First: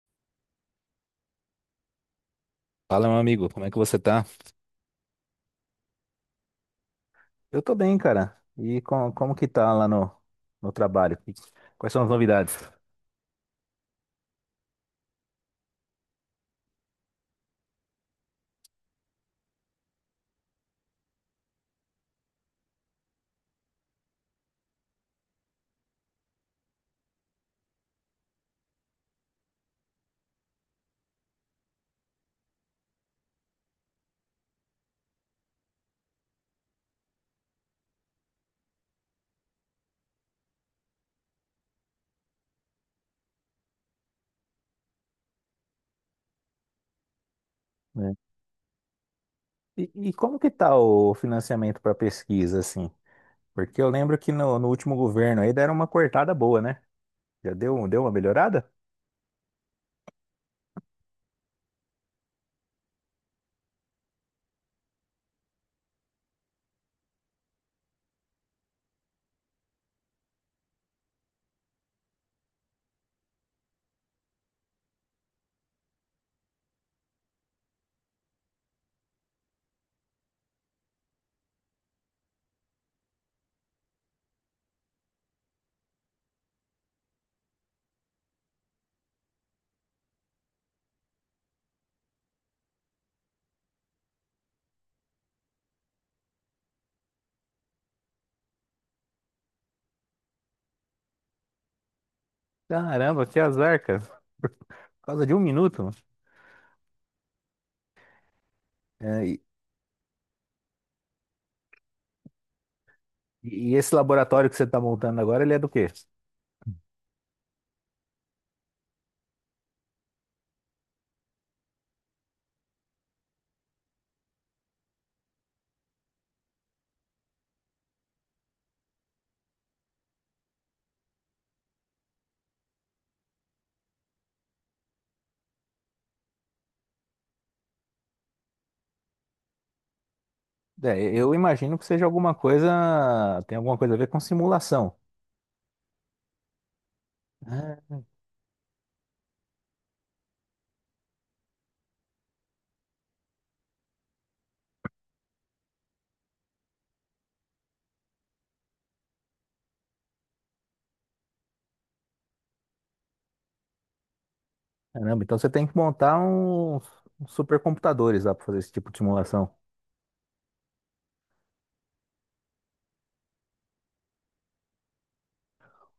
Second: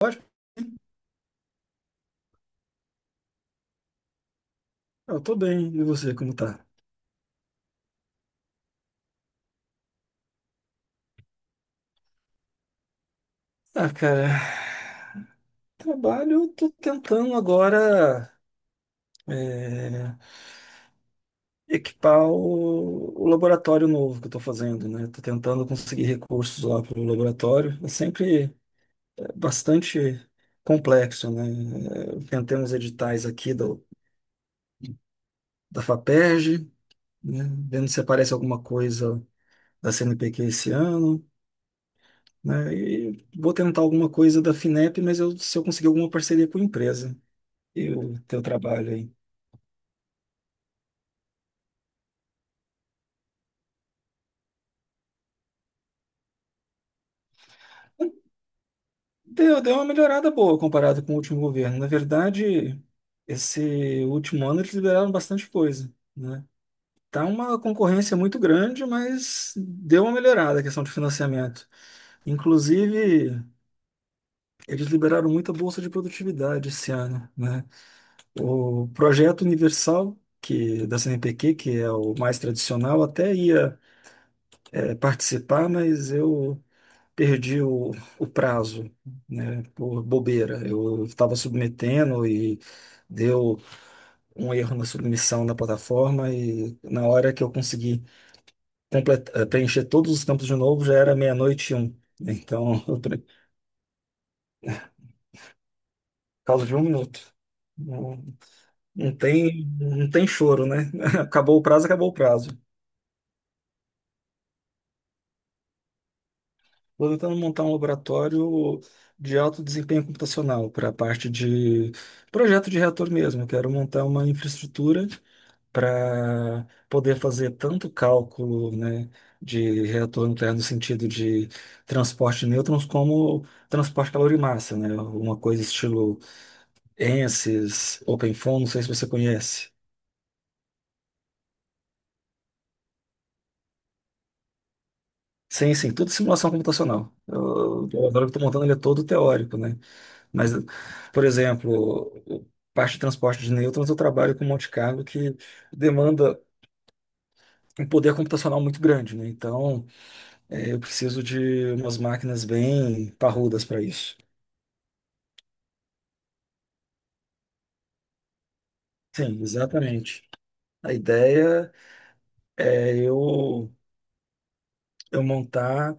Ótimo, Fala, meu amigo, como é que você tá? eu tô bem. E você, como tá? Eu tô bem, cara. Como que tá lá no trabalho? E quais são as novidades? Ah, cara, trabalho, eu tô tentando agora é, equipar o laboratório novo que eu tô fazendo, né? Tô tentando conseguir recursos lá pro laboratório. É sempre bastante complexo, né? Eu tentei uns editais aqui da FAPERJ, né? Vendo se aparece alguma coisa da CNPq esse ano, né? E vou tentar alguma coisa da FINEP, mas se eu conseguir alguma parceria com a empresa. E Né? o teu trabalho aí? E, como que tá o financiamento para pesquisa, assim? Porque eu lembro que no último governo aí deram uma cortada boa, né? Já deu uma melhorada? Deu, deu uma melhorada boa comparado com o último governo. Na verdade, esse último ano eles liberaram bastante coisa, né? Tá uma concorrência muito grande, mas deu uma melhorada a questão de financiamento. Inclusive, eles liberaram muita bolsa de produtividade esse ano, né? O projeto universal que da CNPq, que é o mais tradicional, até ia participar, mas eu perdi o prazo, né, por bobeira. Eu estava submetendo e deu um erro na submissão da plataforma e na hora que eu consegui preencher todos os campos de novo já era meia-noite e um. Né. Então, Caramba, por que azar, cara. Por causa de um minuto. causa de um minuto. Não, não É, e, tem, não tem choro, né? Acabou o prazo, acabou o prazo. e esse laboratório que você tá montando agora, ele é do quê? Estou tentando montar um laboratório de alto desempenho computacional para a parte de projeto de reator mesmo. Eu quero montar uma infraestrutura para poder fazer tanto cálculo, né, de reator nuclear no sentido de transporte de nêutrons como transporte calor-massa, né, uma coisa estilo ANSYS, OpenFOAM, não sei se você conhece. É, eu imagino que seja alguma coisa, tem alguma coisa a ver com simulação. Sim, sim, tudo simulação computacional. Eu, Ah, eu agora estou montando, ele é todo teórico, né? Mas, por exemplo, parte de transporte de nêutrons eu trabalho com um Monte Carlo que demanda um poder computacional muito grande, né? Então, eu preciso de umas máquinas bem parrudas para isso. caramba, então você tem que montar uns supercomputadores lá para fazer esse tipo de Sim, simulação. exatamente. A ideia é eu montar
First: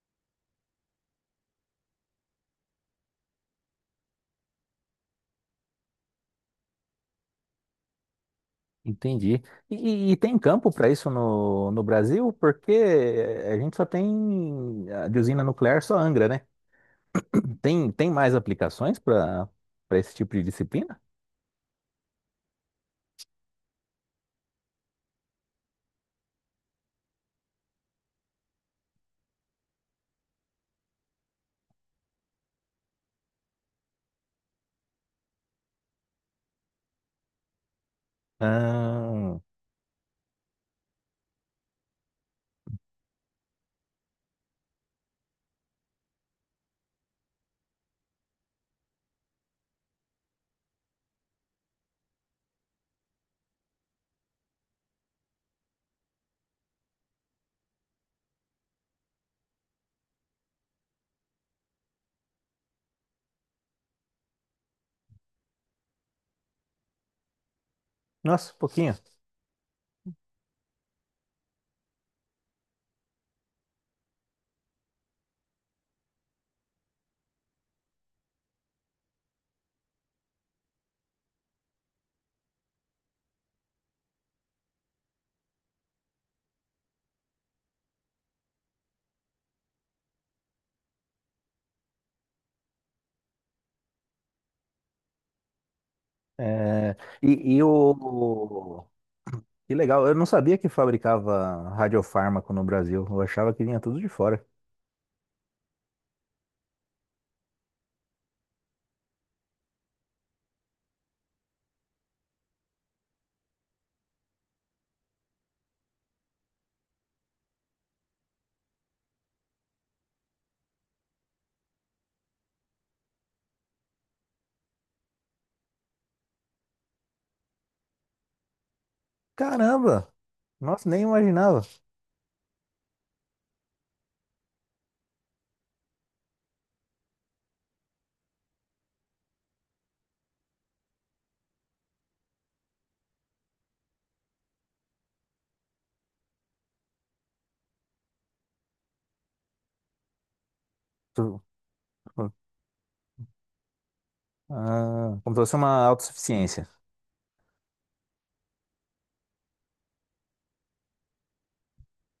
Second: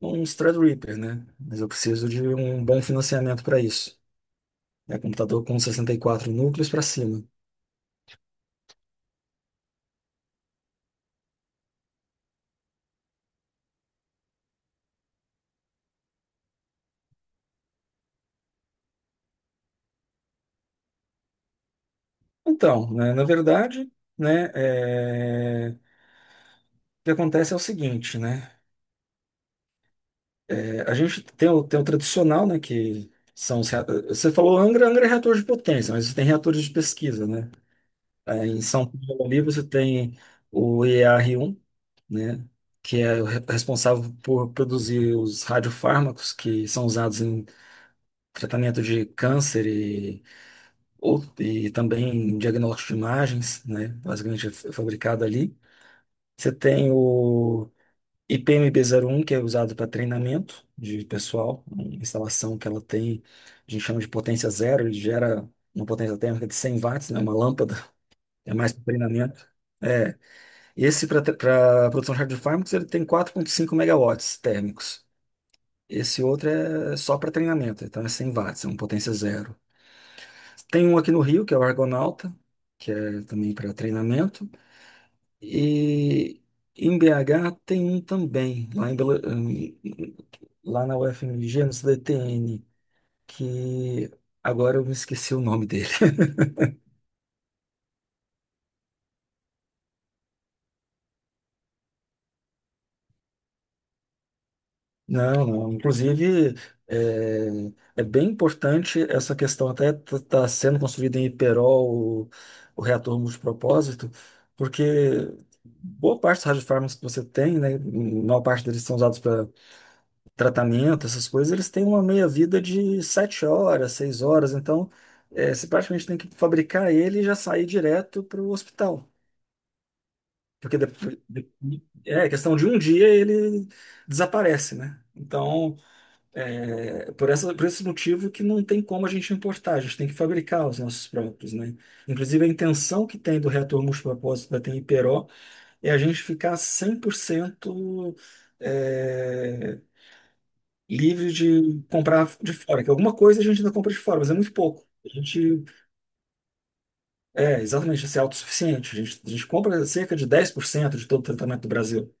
um Threadripper, né? Mas eu preciso de um bom financiamento para isso. É computador com 64 núcleos para cima. Entendi. E tem campo para isso no Brasil? Porque a gente só tem a de usina nuclear, só Angra, né? Tem mais aplicações para esse tipo de disciplina? Então, né, na verdade, né, o que acontece é o seguinte, né? É, a gente tem o tradicional, né, que você falou Angra. Angra é reator de potência, mas tem reatores de pesquisa, né? Em São Paulo Ah, ali você tem o EAR1, né, que é o responsável por produzir os radiofármacos que são usados em tratamento de câncer e também em diagnóstico de imagens, né, basicamente é fabricado ali. Você tem o IPMB01, que é usado para treinamento de pessoal, uma instalação que ela tem, a gente chama de potência zero, ele gera uma potência térmica de 100 watts, né, uma lâmpada, nossa, é mais para pouquinho. treinamento. É, Esse para produção de hardfármacos ele tem 4,5 megawatts térmicos. Esse outro é só para treinamento, então é 100 watts, é uma potência zero. Tem um aqui no Rio, que é o Argonauta, que é também para treinamento. E em BH tem um também, lá, lá na UFMG, no CDTN, que agora eu me esqueci o nome. É, e o. Que legal, eu não sabia que fabricava radiofármaco no Brasil. Eu achava que vinha tudo de fora. Não, não. Inclusive, é, é bem importante essa questão, até está sendo construído em Iperol o reator multipropósito, porque boa parte dos radiofármacos que você tem, né, maior parte deles são usados para tratamento, essas coisas, eles têm uma meia-vida de 7 horas, 6 horas, então você praticamente tem que fabricar ele e já sair direto para o hospital. Caramba! Porque Nossa, nem depois, imaginava. é questão de um dia ele desaparece, né? Então, é, por essa, por esse motivo que não tem como a gente importar, a gente tem que fabricar os nossos próprios, né? Inclusive, a intenção que tem do reator multipropósito da TMPRO é a gente ficar 100% é, livre Tu- de comprar de fora, que alguma coisa a gente ainda compra de fora, mas é muito pouco. A Ah, como se fosse gente uma autossuficiência. é exatamente assim, é autossuficiente. A gente compra cerca de 10% de todo o tratamento do Brasil.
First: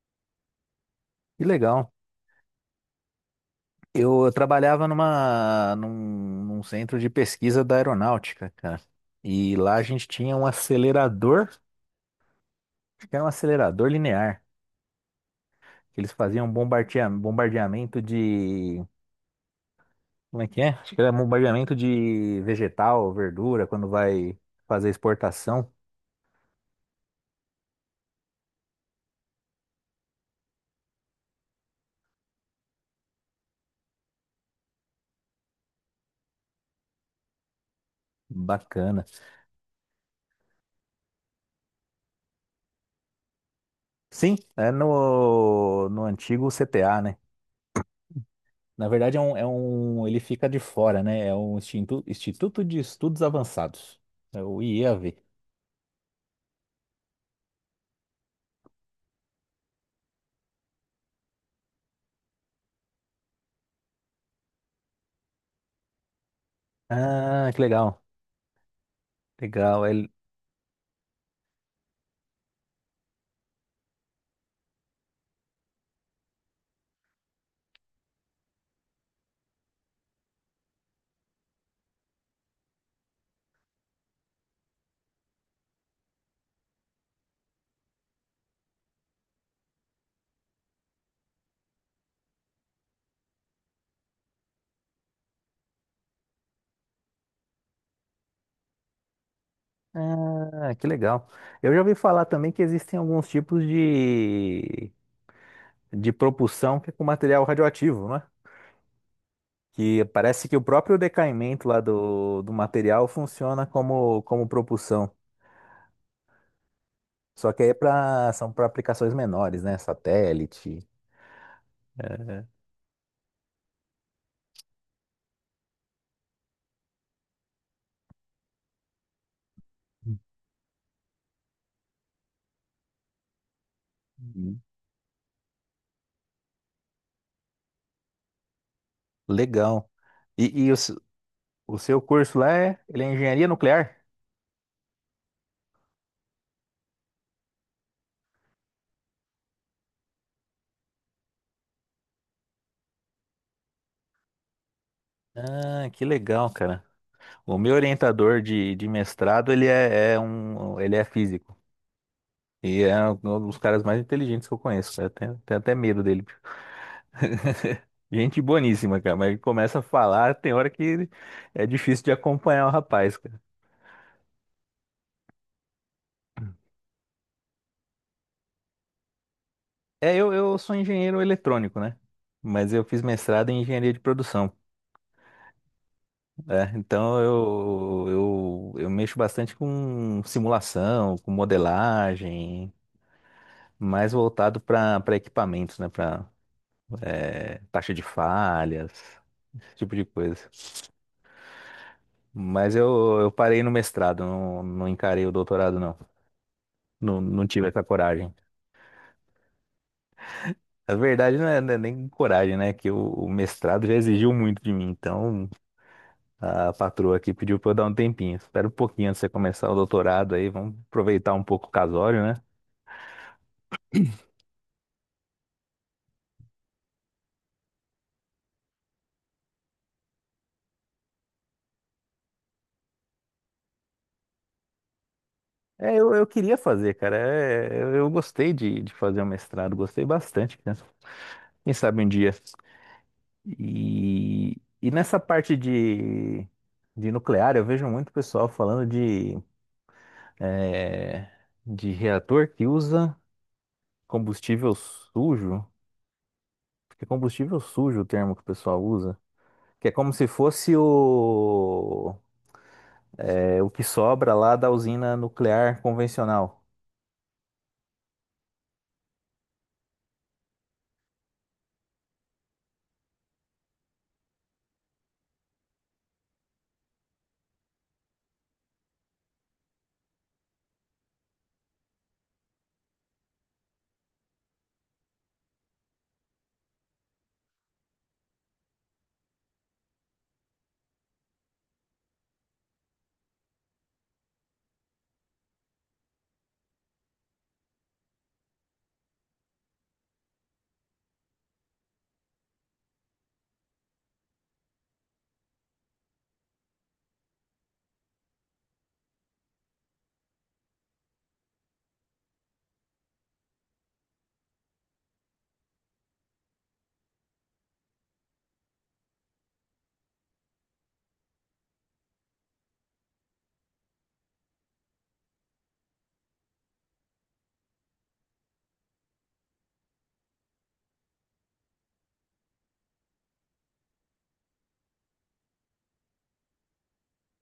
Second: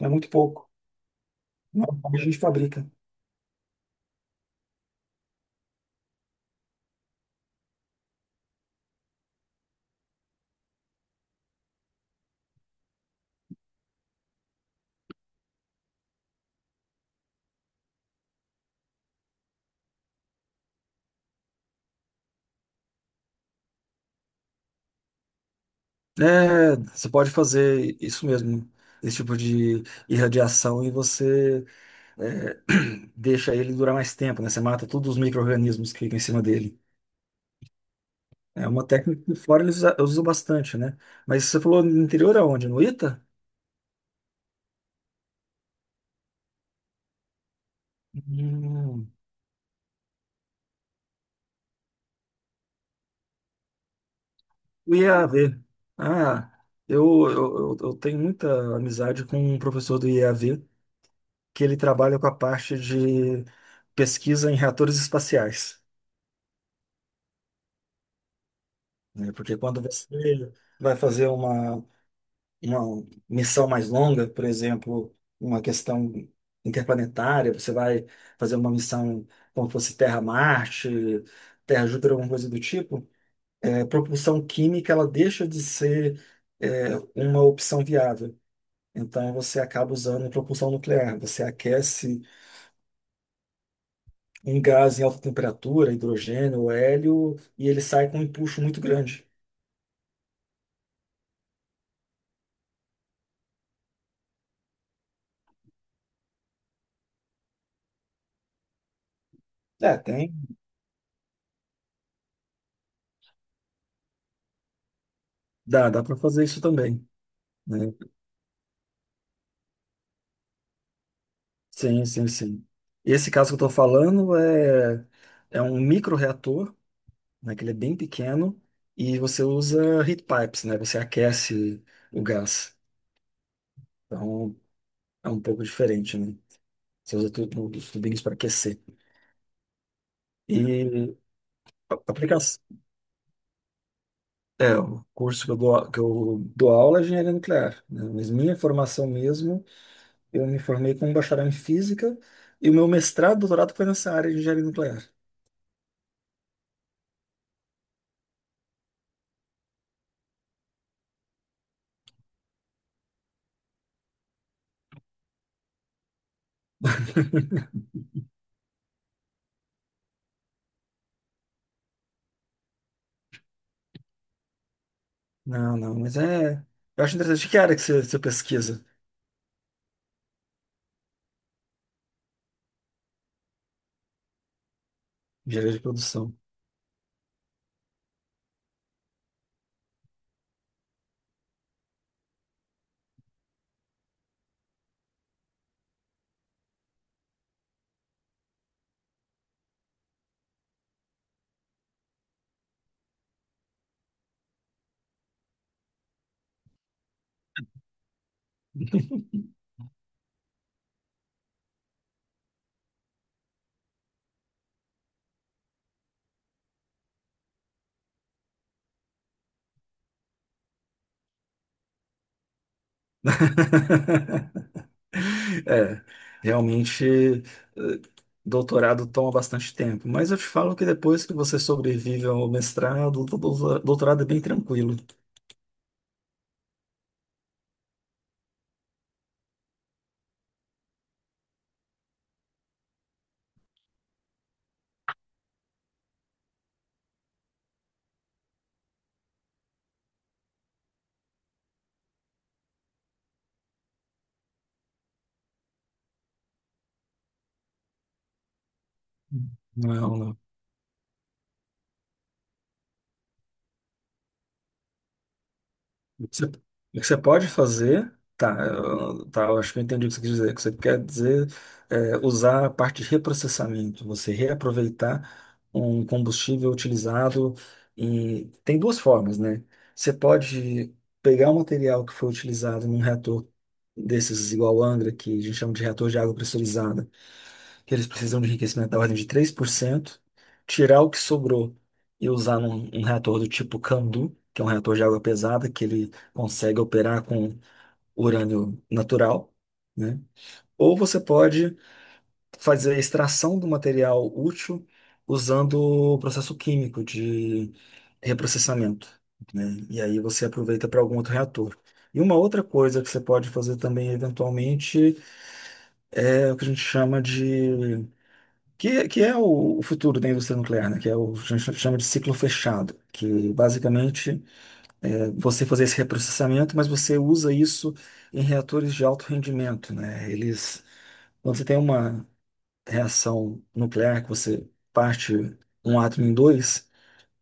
É muito pouco. Que legal. Normalmente a gente fabrica. Eu trabalhava num centro de pesquisa da aeronáutica, cara. E lá a gente tinha um acelerador. Era um acelerador linear. Que eles faziam bombardeamento de. Como é que é? Acho que era bombardeamento de vegetal, verdura, quando vai fazer exportação. É, você pode fazer isso mesmo, esse tipo de irradiação, e você é, deixa ele durar mais tempo, né? Você mata todos os micro-organismos que ficam em cima dele. É uma Bacana. técnica que fora eles usam bastante, né? Mas você falou no interior aonde? No Ita? Sim, é no antigo CTA, né? Na Hum, verdade, é um, ele fica de fora, né? É um Instituto de Estudos Avançados. É o o IEAV. IAV. Ah, eu, eu tenho muita amizade com um professor do IAV que ele trabalha com a parte de pesquisa em reatores espaciais, Ah, que legal. né? Porque quando Legal. Você vai fazer uma missão mais longa, por exemplo, uma questão interplanetária, você vai fazer uma missão como fosse Terra-Marte, Terra-Júpiter, alguma coisa do tipo, a propulsão química ela deixa de ser uma opção viável. Então você acaba usando propulsão nuclear. Você aquece um gás em alta temperatura, hidrogênio, hélio, e ele sai com um empuxo muito grande. Ah, que legal. Eu já ouvi falar também que existem alguns tipos de propulsão que é com material radioativo, né? É, Que tem. parece que o próprio decaimento lá do material funciona como, como propulsão. Dá para fazer isso também. Só que aí Né? São para aplicações menores, né? Satélite. Sim, sim, sim. Esse caso que eu estou falando é um microreator, né, que ele é bem pequeno, e você usa heat pipes, né? Você aquece o gás. Então, Uhum. é um pouco diferente, né? Você usa os tubinhos para aquecer. Legal. E, e o, s- E o seu a curso lá aplicação... é, ele é engenharia nuclear? É, o curso que eu dou, aula é engenharia nuclear, né? Mas minha formação mesmo, eu me formei com um bacharel em física, e o meu mestrado, doutorado foi nessa área de engenharia nuclear. Ah, que legal, cara. O meu orientador de mestrado, ele é físico. E é um dos caras mais inteligentes que eu conheço. Eu tenho até medo dele. Gente boníssima, cara, mas ele começa a falar, tem hora que é difícil de acompanhar o rapaz, cara. Não, não, mas é. Eu acho interessante que área que você pesquisa, É, eu sou engenheiro eletrônico, né? Mas eu fiz mestrado em engenharia de produção, engenharia de produção. né? Então eu mexo bastante com simulação, com modelagem, mais voltado para equipamentos, né? Para taxa de falhas, esse tipo de coisa. Mas eu parei no mestrado, não encarei o doutorado, não. Não, não tive essa coragem. A verdade não é, não é nem coragem, né? Que o mestrado já exigiu muito de mim. Então, a patroa aqui pediu pra eu dar um tempinho. Espera um pouquinho antes de você começar o doutorado aí. Vamos aproveitar um pouco o casório, né? É, realmente, doutorado toma bastante tempo, mas eu te falo que depois que você sobrevive ao mestrado, o doutorado é bem tranquilo. É, eu queria fazer, cara. É, eu gostei de fazer o mestrado. Gostei bastante, né? Quem sabe um dia. E nessa parte de nuclear, eu vejo muito pessoal falando de, é, de reator que usa combustível sujo. Porque combustível sujo, é o termo que o pessoal usa. Que é Não, é como um, se não. fosse o, é, o que sobra lá da usina nuclear O convencional. que você pode fazer, tá, eu acho que eu entendi o que você quer dizer. O que você quer dizer é usar a parte de reprocessamento, você reaproveitar um combustível utilizado, e tem duas formas, né? Você pode pegar o material que foi utilizado num reator desses igual Angra, que a gente chama de reator de água pressurizada, que eles precisam de enriquecimento da ordem de 3%, tirar o que sobrou e usar um reator do tipo Candu, que é um reator de água pesada, que ele consegue operar com urânio natural, né? Ou você pode fazer a extração do material útil usando o processo químico de reprocessamento, né? E aí você aproveita para algum outro reator. E uma outra coisa que você pode fazer também, eventualmente, é o que a gente chama de que é o futuro da indústria nuclear, né? Que é o que a gente chama de ciclo fechado, que basicamente é você fazer esse reprocessamento, mas você usa isso em reatores de alto rendimento, né? Eles, quando você tem uma reação nuclear que você parte um átomo em dois,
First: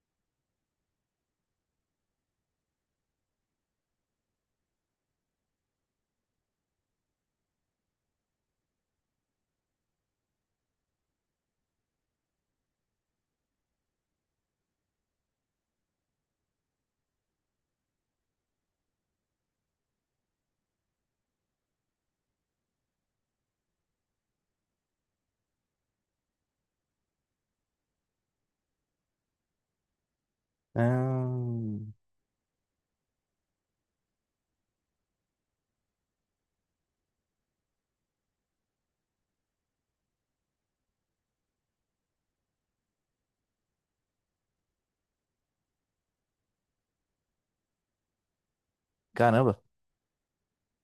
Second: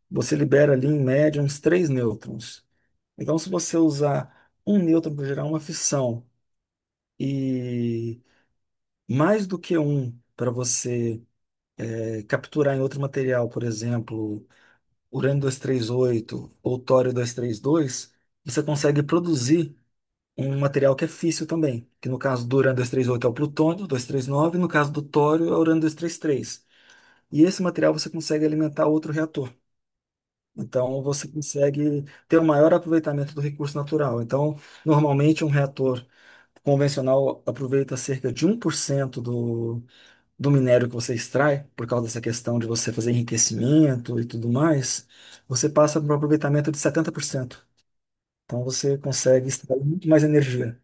você libera ali em média uns três nêutrons. Então, se você usar um nêutron para gerar uma fissão e mais do que um para você capturar em outro material, por exemplo urânio 238 ou tório 232, você consegue produzir um material que é físsil também, que no caso do urânio 238 é o plutônio 239, no caso do tório é o urânio 233. E trinta e três. E esse material você consegue alimentar outro reator. Então você Ahn, consegue ter o maior aproveitamento do recurso natural. Então, normalmente um reator convencional aproveita cerca de um por cento do minério que você extrai, por causa dessa questão de você fazer enriquecimento e tudo mais, você passa para um aproveitamento de 70%. Então você consegue caramba, extrair muito mais energia.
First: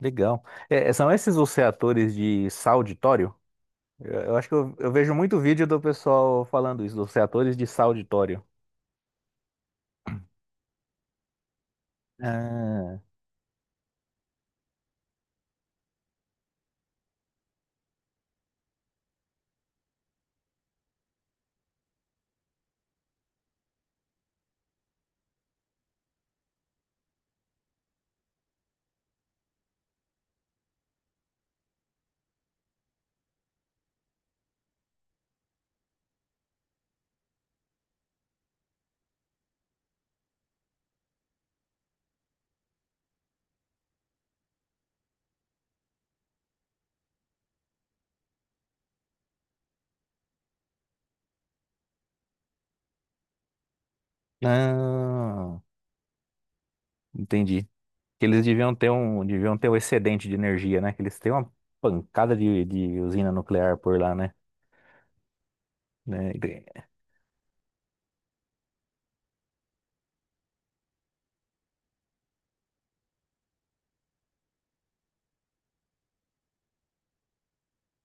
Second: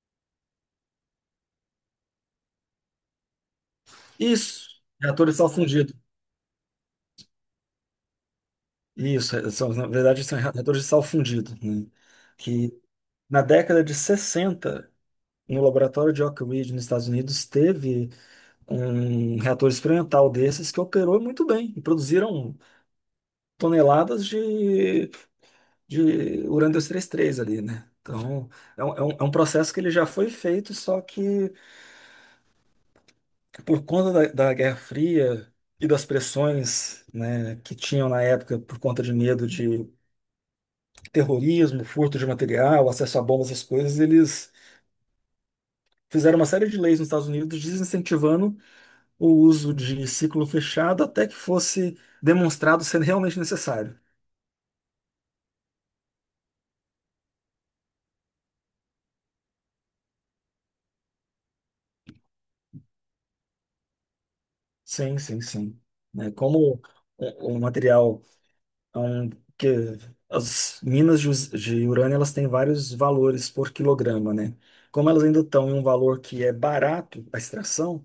legal. É, é, são esses os reatores de sal de tório? Eu acho que Isso, eu vejo reator de muito sal vídeo do fundido. pessoal falando isso, dos reatores de sal de tório. Isso, são, na verdade são reatores de sal fundido, né? Que Ah, na década de 60, no laboratório de Oak Ridge, nos Estados Unidos, teve um reator experimental desses que operou muito bem e produziram toneladas de Urano 233 ali, né? Então, é um processo que ele já foi feito, só que por conta da Guerra Fria e das pressões, né, que tinham na época por conta de medo de terrorismo, furto de material, acesso a bombas, essas coisas, eles fizeram uma série de leis nos Estados Unidos desincentivando o uso de ciclo fechado até que fosse demonstrado ser realmente necessário. ah, entendi. Que eles deviam ter um excedente de energia, né? Que eles têm uma pancada de usina nuclear por lá, né? Sim, sim, sim. Né? Né? Como o material... Então, que as minas de urânio, elas têm vários valores por quilograma, né? Como elas ainda estão em um valor que é barato a extração,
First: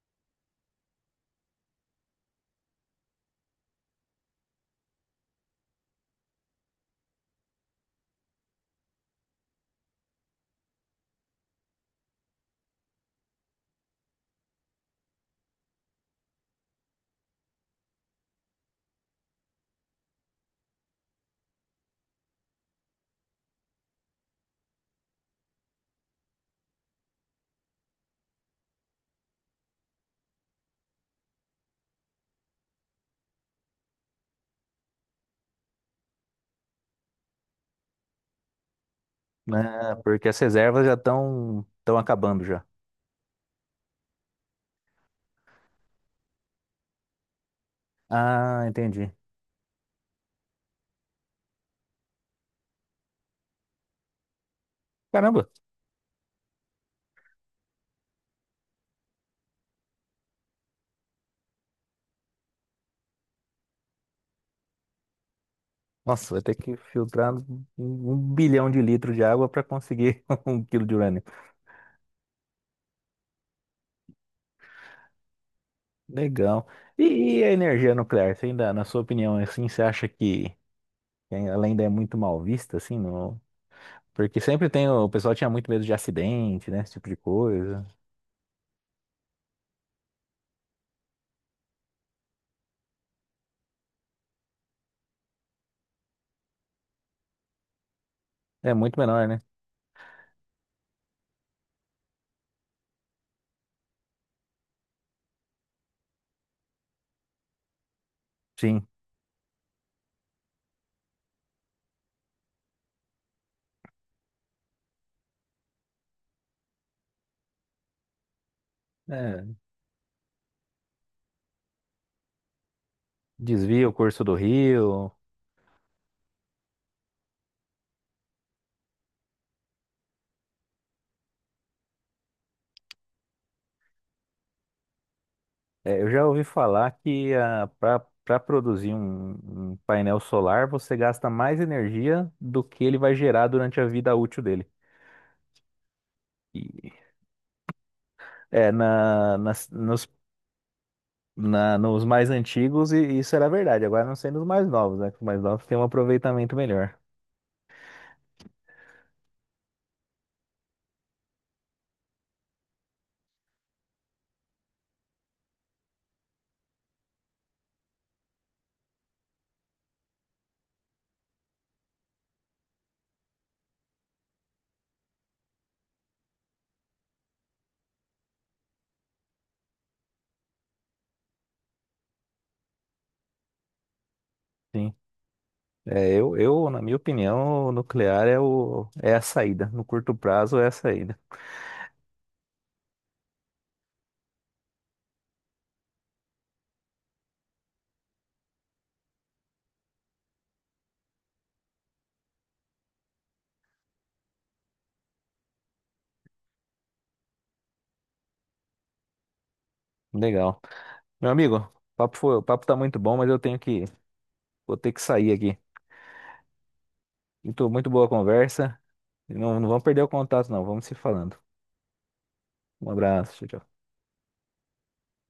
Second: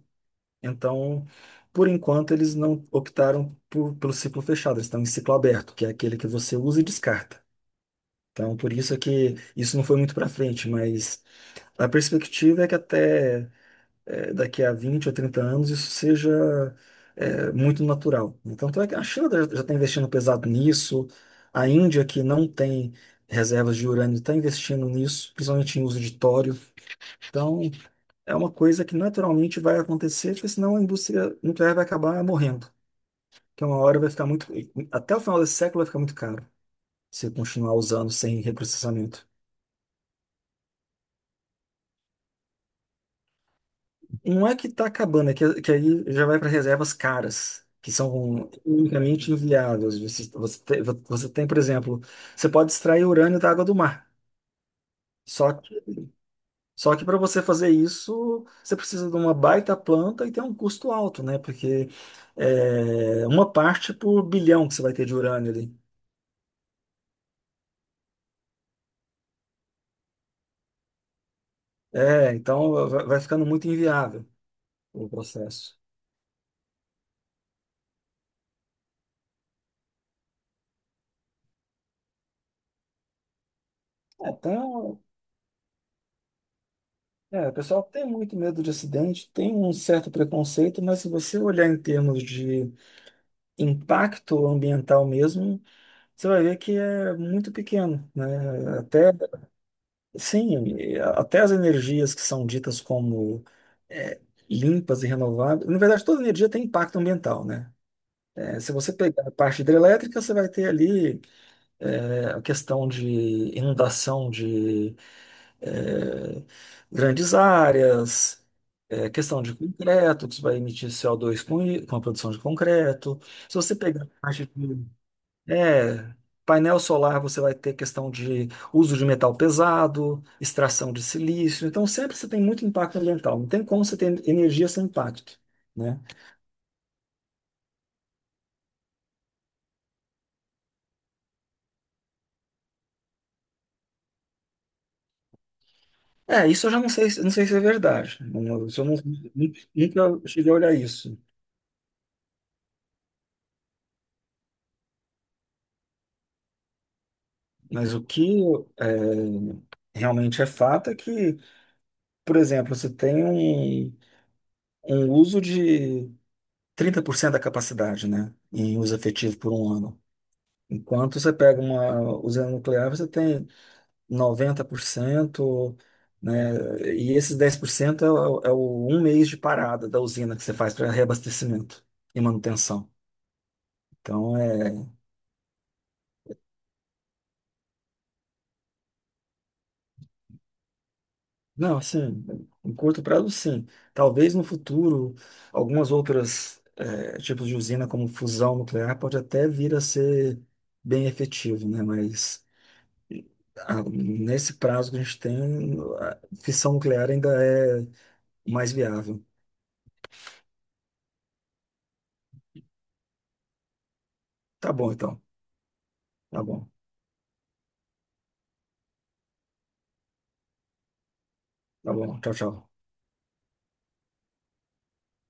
então, por enquanto, eles não optaram pelo ciclo fechado, eles estão em ciclo aberto, que é aquele que você usa e descarta. Então, por isso é que isso não foi muito para frente, mas a perspectiva é que até daqui a 20 ou 30 anos isso seja muito natural. Então, tanto é que a China já está investindo pesado nisso, a Índia, que não tem reservas de urânio, está investindo nisso, principalmente em uso de tório. Então, é uma coisa que naturalmente vai acontecer, porque senão a indústria nuclear vai acabar morrendo. Que uma hora vai ficar muito. Até o final desse século vai ficar muito caro se continuar usando sem reprocessamento. Ah, porque as reservas já estão acabando já. Não é que está acabando, é que aí já vai para reservas caras, que são Ah, entendi. unicamente inviáveis. Você tem, por exemplo, você pode extrair urânio da água do mar. Caramba. Só que, só que para você fazer isso, você precisa de uma baita planta e tem um custo alto, né? Porque é uma parte por bilhão que você vai ter de urânio ali. Nossa, vai ter que filtrar um bilhão de litros de água para conseguir um quilo de urânio. É, então vai ficando muito inviável o processo. Legal. E a energia nuclear? Você ainda, na sua opinião, assim, você acha que ela ainda é muito mal vista, assim, no... É, Porque tá, sempre tem, o pessoal tinha muito medo de acidente, né? Esse tipo de o pessoal coisa. tem muito medo de acidente, tem um certo preconceito, mas se você olhar em termos de impacto ambiental mesmo, você vai ver que é muito pequeno, É né? muito Até, menor, né? sim, até as energias que são ditas como é, limpas e renováveis, na verdade, toda energia tem impacto ambiental, né? Se Sim. você pegar a parte hidrelétrica, você vai ter ali a questão de inundação de é, grandes áreas, questão de É, concreto, que você vai emitir co dois com a produção de concreto. Se você desvia o pegar a curso do parte de rio. é, painel solar, você vai ter questão de uso de metal pesado, extração de silício. Então, sempre você tem muito impacto ambiental. Não tem como você ter energia sem impacto. Né? É, eu já ouvi falar que para produzir um painel solar você gasta mais energia do que ele vai gerar durante a vida útil dele. É, isso eu já não E, sei, não sei se é verdade. É, Isso eu não, na, nas- nos, nunca cheguei a olhar isso. na- nos mais antigos isso era verdade, agora não sei nos mais novos, né? Que os mais novos têm um aproveitamento melhor. Mas o que é, realmente é fato é que, por exemplo, você tem um uso de 30% da capacidade, né, em uso efetivo por um ano. Enquanto você pega uma usina nuclear, você tem 90%, né, e esses 10% é o um mês de parada da usina que você faz para reabastecimento e manutenção. Então, é. Sim. É, eu, na minha opinião, o nuclear é, o, é a saída. No curto prazo é a saída. Não, assim, em curto prazo, sim. Talvez no futuro, algumas outras tipos de usina, como fusão nuclear, pode até vir a ser bem efetivo, né? Mas nesse prazo que a gente tem, a fissão nuclear ainda é mais viável. Legal. Meu amigo, o papo tá muito bom, mas eu tenho que, Tá vou ter bom, que então. sair aqui. Tá bom. Muito, muito boa a conversa. Não, não vamos perder o contato, não. Vamos se falando. Tá bom. Tchau, tchau. Um abraço, tchau. Tchau.